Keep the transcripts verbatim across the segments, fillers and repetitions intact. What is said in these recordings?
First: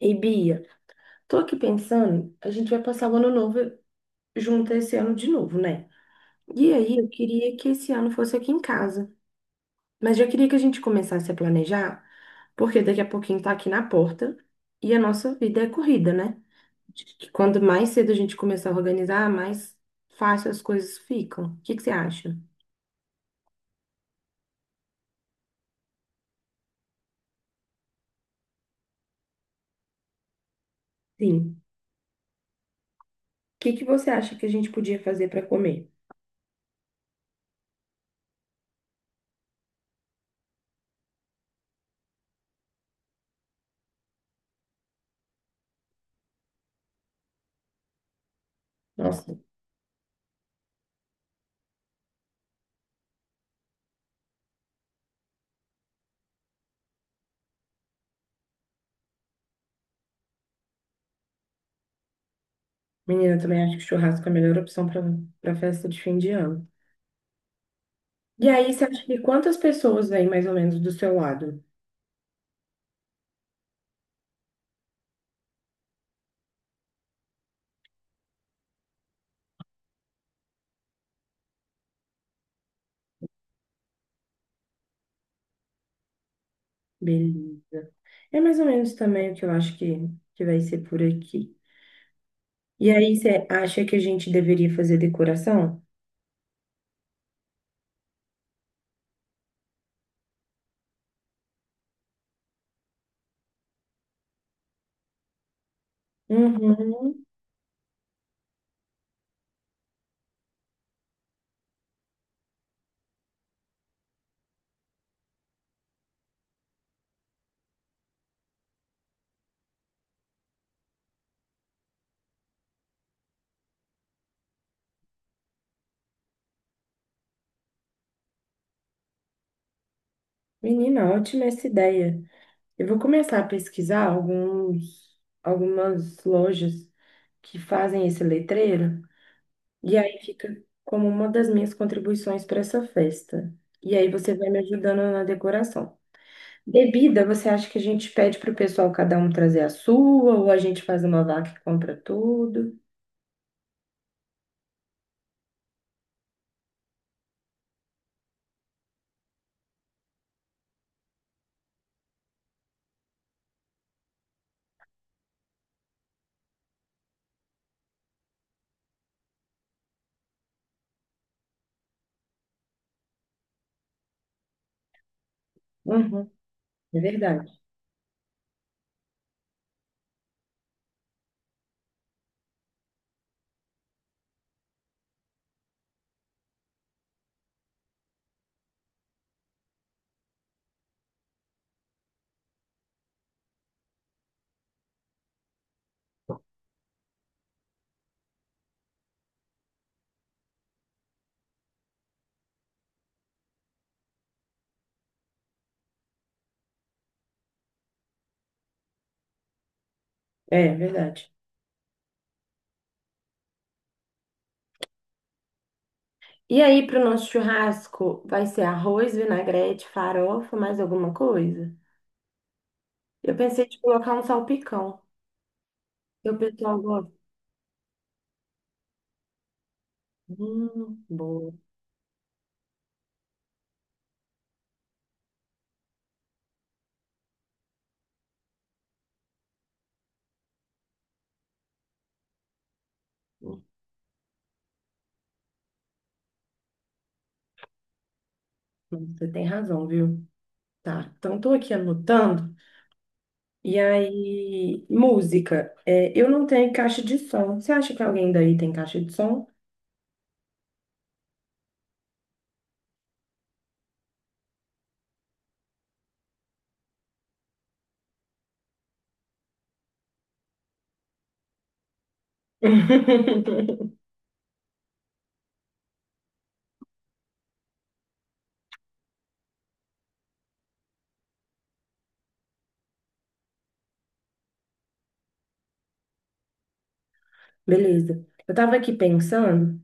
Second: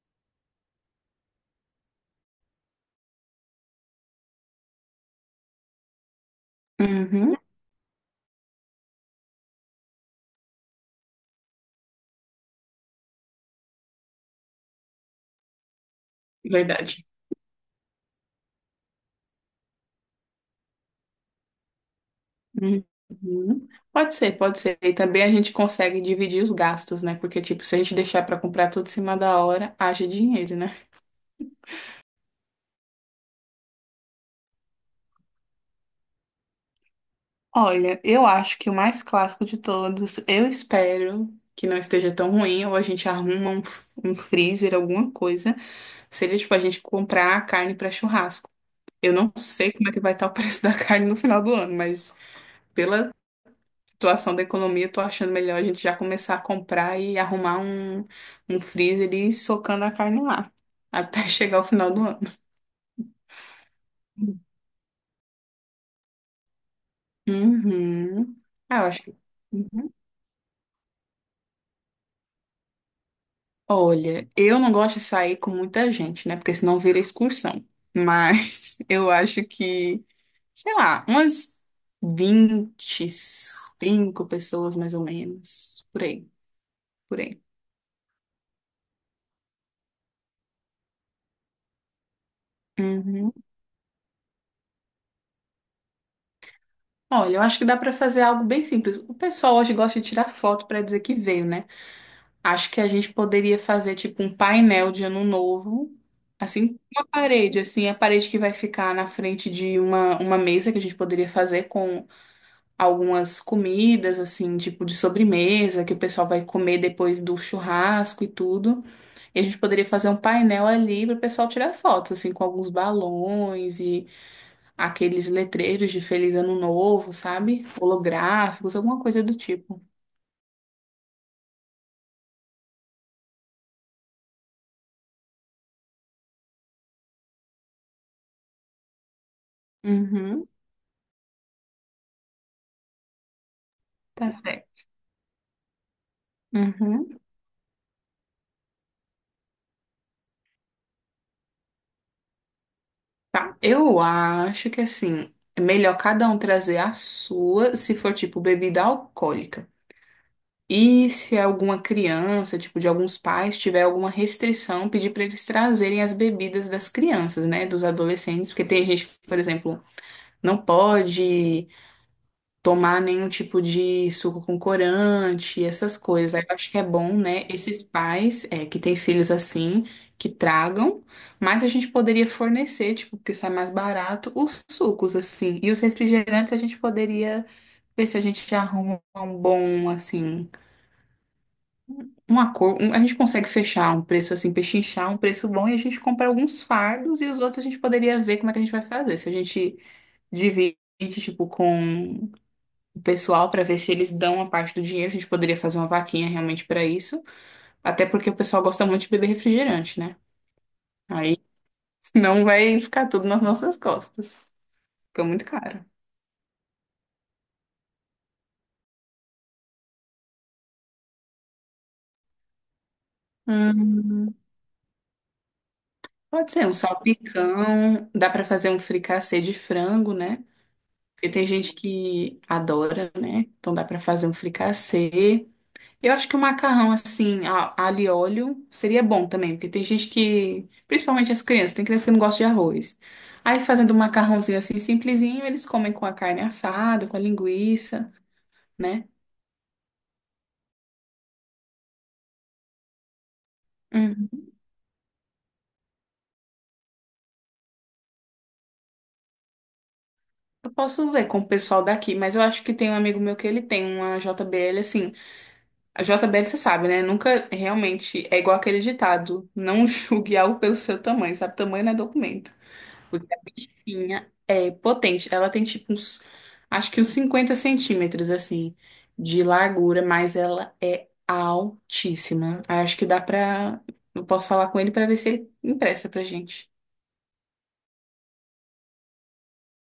E Bia, tô aqui pensando, a gente vai passar o ano novo junto esse ano de novo, né? E aí eu Uhum, queria que esse ano fosse aqui em casa, mas já queria que a gente começasse a planejar, porque daqui a pouquinho tá aqui na porta e a nossa vida é corrida, né? verdade. Acho Que Quando mais cedo a gente começar a organizar, mais fácil as coisas ficam. O que que você acha? Uhum. Pode ser, pode ser. E também a gente consegue dividir os gastos, né? Porque, tipo, se a gente deixar pra comprar tudo em cima da hora, haja dinheiro, né? Sim. O que que você acha que a gente podia fazer para comer? Olha, eu acho que o mais clássico de todos, eu espero que não esteja tão ruim, ou a gente arruma um, f- um freezer, alguma coisa, seria, tipo, a gente comprar a carne para churrasco. Eu Nossa, não sei como é que vai estar o preço da carne no final do ano, mas pela situação da economia, eu tô achando melhor a gente já começar a comprar e arrumar um, um freezer e ir socando a carne lá, até chegar ao final do ano. menina, eu também acho que churrasco é a melhor opção para para festa de fim de ano. Uhum. E aí, Ah, você eu acho acha que. que quantas Uhum. pessoas vêm mais ou menos do seu lado? Olha, eu não gosto de sair com muita gente, né? Porque senão vira excursão. Mas eu acho que, sei lá, umas vinte, e cinco pessoas mais ou menos. Por aí, por aí. Beleza. É mais ou menos também o que eu acho que, que vai ser por aqui. E aí, Uhum. você acha que a gente deveria fazer decoração? Olha, eu acho que dá para fazer algo bem simples. O pessoal hoje gosta de tirar foto para dizer que veio, né? Acho que a gente poderia fazer tipo um painel de ano novo, assim, uma Uhum. parede, assim, a parede que vai ficar na frente de uma, uma mesa que a gente poderia fazer com algumas comidas, assim, tipo de sobremesa, que o pessoal vai comer depois do churrasco e tudo. E a gente poderia fazer um painel ali para o pessoal tirar fotos, assim, com alguns balões aqueles letreiros de Feliz Ano Novo, sabe? Holográficos, alguma coisa do tipo. Menina, ótima essa ideia. Eu vou começar a pesquisar alguns, algumas lojas que fazem esse letreiro. E aí Uhum, fica como uma das minhas contribuições para essa festa. E aí tá você vai me certo. ajudando na decoração. Uhum. Bebida, você acha que a gente pede para o pessoal cada um trazer a sua, ou a gente faz uma vaca e compra tudo? Tá. Eu acho que, assim, é melhor cada um trazer a sua, se for tipo bebida alcoólica. E se é alguma criança, tipo de alguns pais, tiver alguma restrição, pedir para eles trazerem as bebidas das crianças, né, dos adolescentes, porque tem gente que, por exemplo, não pode tomar nenhum tipo de suco com corante, essas Uhum. coisas. Aí eu acho que é É bom, verdade. né, esses pais é, que têm filhos assim, que tragam, mas a gente poderia fornecer, tipo, porque sai mais barato, os sucos, assim. E os refrigerantes a gente poderia ver se a gente arruma um bom, assim, um acordo. um- A gente consegue fechar um preço, assim, pechinchar um preço bom e a gente compra alguns fardos e os outros a gente poderia ver como é que a gente vai fazer. Se a gente divide, tipo, com o pessoal para ver se eles dão uma parte do dinheiro. A gente poderia fazer uma vaquinha realmente para isso, até porque o pessoal gosta muito de beber refrigerante, né? É, é verdade. Aí não vai ficar tudo nas nossas costas. Fica muito caro. E aí, para o nosso churrasco, vai ser arroz, vinagrete, farofa, mais alguma coisa? Eu pensei de colocar um Hum, salpicão, que o pode ser um pessoal gosta. salpicão, dá para fazer um fricassê de frango, né? Hum, Porque tem boa. gente que adora, né? Então dá para fazer um fricassê. Eu acho que o macarrão, assim, a- alho e óleo, seria bom também, porque tem gente que, principalmente as crianças, tem criança que não gosta de arroz. Aí fazendo um macarrãozinho assim, simplesinho, eles comem com a carne assada, com a linguiça, né? Você tem razão, viu? Tá. Então, tô aqui anotando. E Hum. aí, música. É, eu não tenho caixa de som. Você acha que alguém daí tem caixa de som? Eu posso ver com o pessoal daqui, mas eu acho que tem um amigo meu que ele tem uma J B L, assim. A J B L, você sabe, né? Nunca realmente é igual aquele ditado, não julgue algo pelo seu tamanho, sabe? Tamanho não é documento. Porque a bichinha é potente. Ela tem tipo uns, acho que uns cinquenta centímetros, assim, de largura, mas ela é altíssima. Aí acho que dá pra. Eu posso falar com ele pra ver se ele empresta pra gente. Beleza. Eu tava aqui pensando,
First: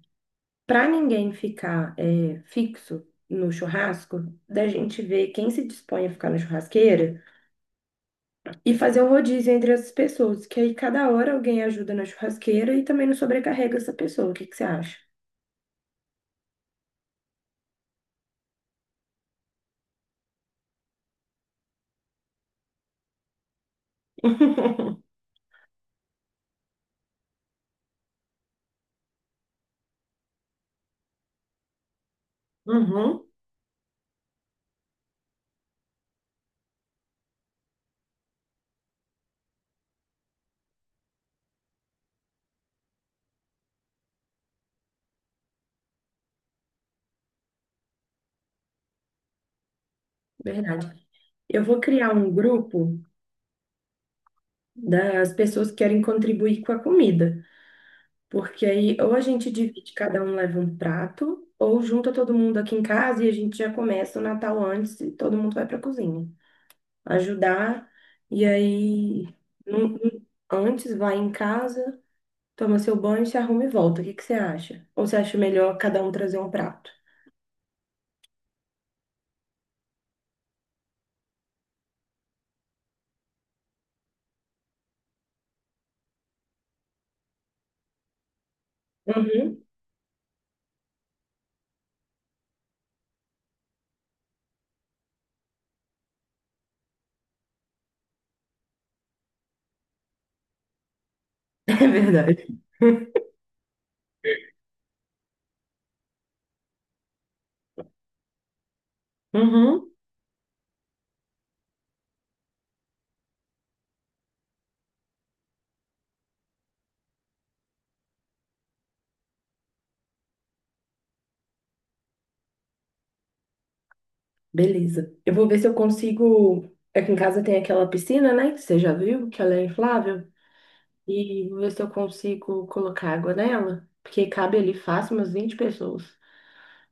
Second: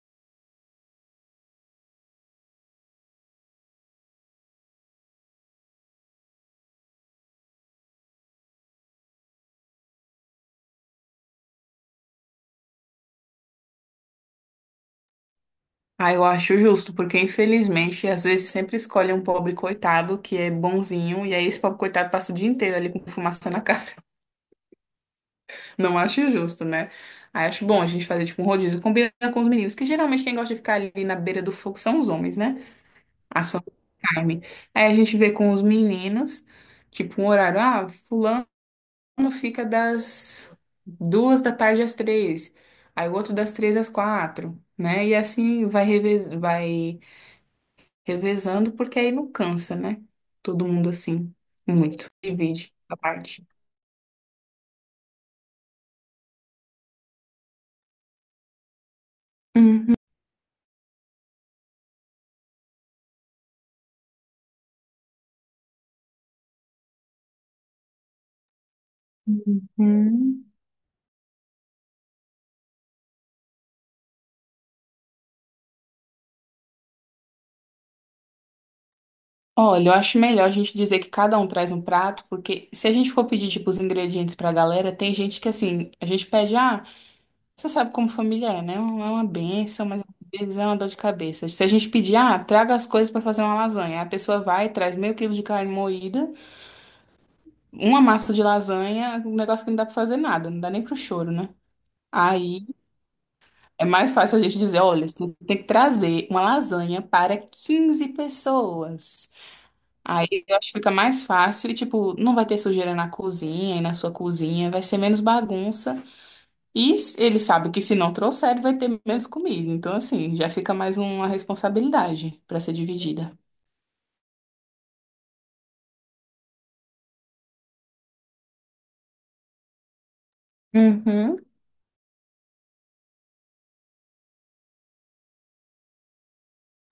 para ninguém ficar é, fixo no churrasco, da gente ver quem se dispõe a ficar na churrasqueira e fazer um rodízio entre as pessoas, que aí cada hora alguém ajuda na churrasqueira e também não sobrecarrega essa pessoa. O que que você acha? Ah, eu acho justo, porque infelizmente às vezes sempre escolhe um pobre coitado que é bonzinho, e aí esse pobre coitado passa o dia inteiro ali com fumaça na cara. Não acho justo, né? Aí acho bom a gente fazer tipo um rodízio, combina com os meninos, que geralmente quem gosta de ficar ali na beira do fogo são os homens, né? Uhum. Ação do Carmen. Aí a gente vê com os meninos, tipo, um horário, ah, fulano fica das duas da tarde às três, aí o outro das três às quatro, né? E assim vai, revez vai revezando, porque aí não cansa, né? Todo Verdade. mundo assim, Eu vou muito. criar um Divide a grupo parte. das pessoas que querem contribuir com a comida, porque aí ou a gente divide, cada um leva um prato, ou junta todo mundo aqui em casa e a gente já começa o Natal antes e todo mundo vai para a cozinha ajudar. E aí, não- não- Uhum. antes vai em casa, toma seu banho, se arruma e volta. O que que você acha? Ou você acha melhor cada um trazer um prato? Olha, eu acho melhor a gente dizer que cada um traz um prato, porque se a gente for pedir, tipo, os ingredientes pra galera, tem gente que, assim, a gente pede, ah, você sabe como família é, né? É uma Uhum. bênção, mas às vezes é uma dor de cabeça. Se a gente pedir, ah, traga as coisas para fazer uma lasanha, a pessoa vai, traz meio quilo de carne moída, uma massa de lasanha, um negócio que não dá para fazer nada, não dá nem pro choro, né? É verdade. Aí é mais fácil a gente dizer, olha, você tem que trazer uma lasanha para quinze pessoas. Uhum. Aí eu acho que fica mais fácil e, tipo, não vai ter sujeira na cozinha e na sua cozinha, vai ser menos bagunça. E s- ele sabe que se não trouxer, ele vai ter menos comida. Então, assim, já fica mais uma responsabilidade para ser dividida. Beleza. Eu vou ver se eu consigo. Aqui em casa tem aquela piscina, né? Que você já viu, que ela é inflável. Uhum. E vou ver se eu consigo colocar água nela. Porque cabe ali fácil umas vinte pessoas.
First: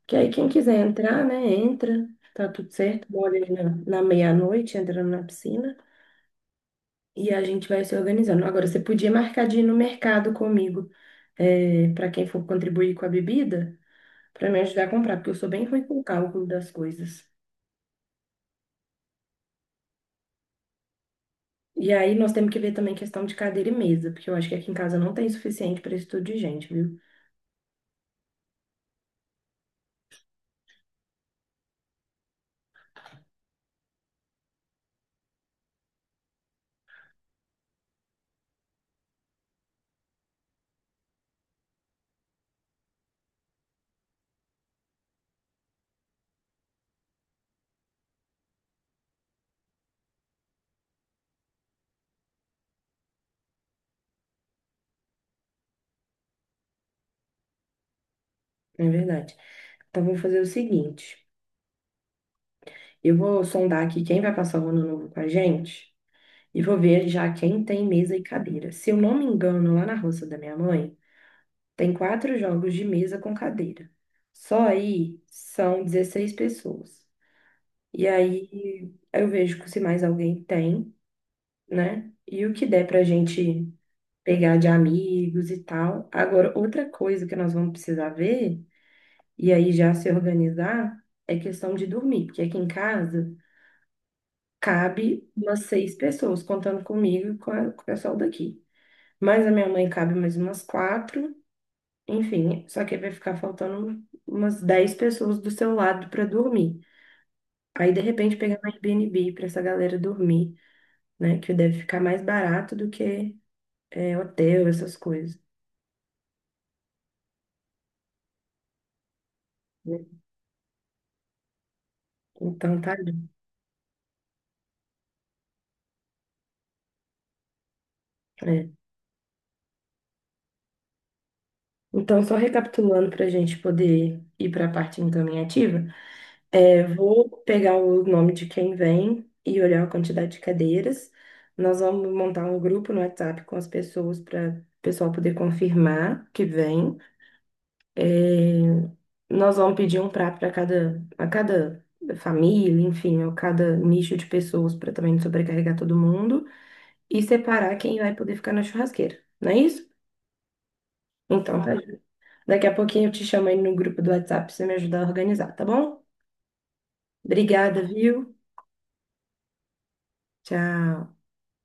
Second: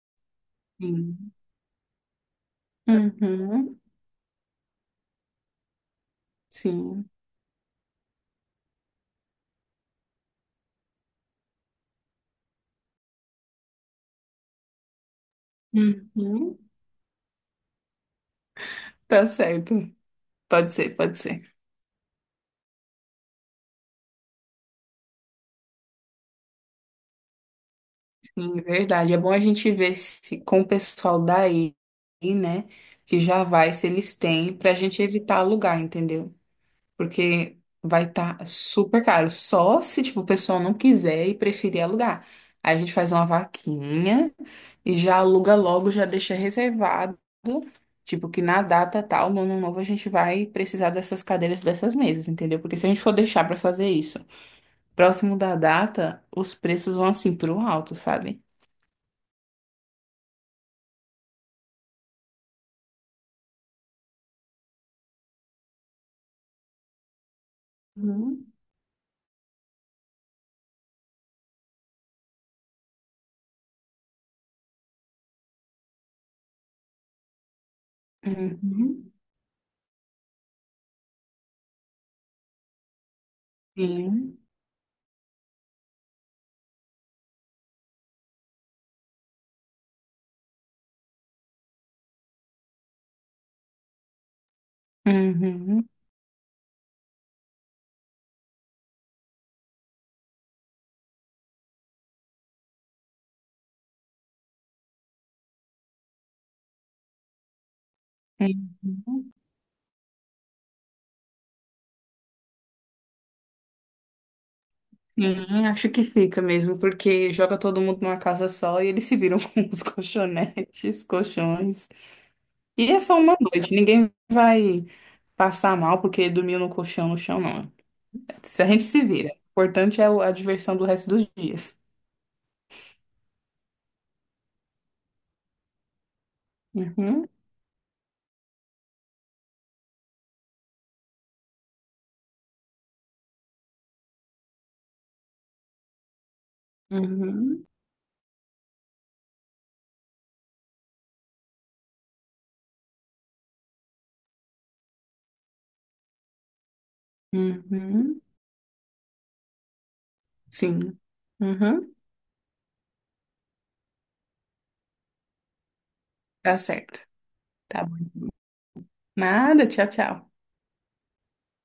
Que aí quem quiser entrar, Sim. né? Entra. Tá tudo certo. Bora ali na, Uhum. na meia-noite, entrando na piscina. Sim. E a gente vai se organizando. Agora, você podia marcar de ir no mercado comigo, para quem for contribuir com a bebida, para me ajudar a comprar, porque eu sou bem ruim com o cálculo Uhum. das coisas. Tá certo. Pode ser, pode ser. E aí nós temos que ver também questão de cadeira e mesa, porque eu acho que aqui em casa não tem suficiente para esse tudo de gente, viu? Sim, verdade. É bom a gente ver se com o pessoal daí, né, que já vai, se eles têm, pra gente evitar alugar, entendeu? Porque vai estar super caro. Só se, tipo, o pessoal não quiser e preferir alugar. Aí a gente faz uma vaquinha e já aluga logo, já deixa reservado. Tipo, que na data tal, no ano novo, a gente vai precisar dessas cadeiras, dessas mesas, entendeu? Porque se a gente for deixar pra fazer isso próximo da data, os preços vão assim pro alto, sabe? É verdade. Então, vou fazer o seguinte: eu vou sondar aqui quem vai passar o ano novo com a gente e vou ver já quem tem mesa e Uhum. cadeira. Se eu não me engano, lá na roça da minha mãe tem quatro jogos de mesa com cadeira. Só aí são dezesseis pessoas. E Uhum. aí Uhum. eu vejo se mais alguém tem, né? E o que der pra gente Sim. pegar de amigos e tal. Agora, outra coisa que nós vamos precisar ver, e aí já se organizar, é questão de dormir, porque aqui em casa cabe umas seis pessoas, contando comigo e com a- com o pessoal daqui. Mas a minha mãe cabe mais umas quatro. Enfim, só que aí vai ficar faltando umas dez pessoas do seu lado para dormir. Aí, de repente, pegar um Uhum. Airbnb para essa galera dormir, né? Que deve ficar mais barato do que é, hotel, essas coisas. Sim, acho que fica mesmo, porque joga todo mundo numa casa só e eles se viram com os Né? colchonetes, colchões. Então, E tá é só ali. uma noite, ninguém vai passar mal porque dormiu no colchão, no chão, não. Se a É. gente se vira. O importante é o- a diversão do resto dos dias. Então, só recapitulando para a gente poder ir para a parte encaminhativa, é, Uhum, vou pegar o nome de quem vem e olhar a quantidade de cadeiras. Nós vamos montar um grupo no WhatsApp com as pessoas para o pessoal poder confirmar que vem. uhum, É, nós vamos pedir um prato para cada, a cada família, enfim, ou cada nicho de pessoas, para também não sobrecarregar todo mundo, e separar quem vai uhum. poder ficar na churrasqueira, não é isso? Sim. Então, tá. Uhum, Daqui a pouquinho eu te chamo aí no grupo do WhatsApp para você me ajudar a organizar, tá bom? tá certo. Obrigada, Tá bom. viu? Nada, tchau, tchau. Tchau.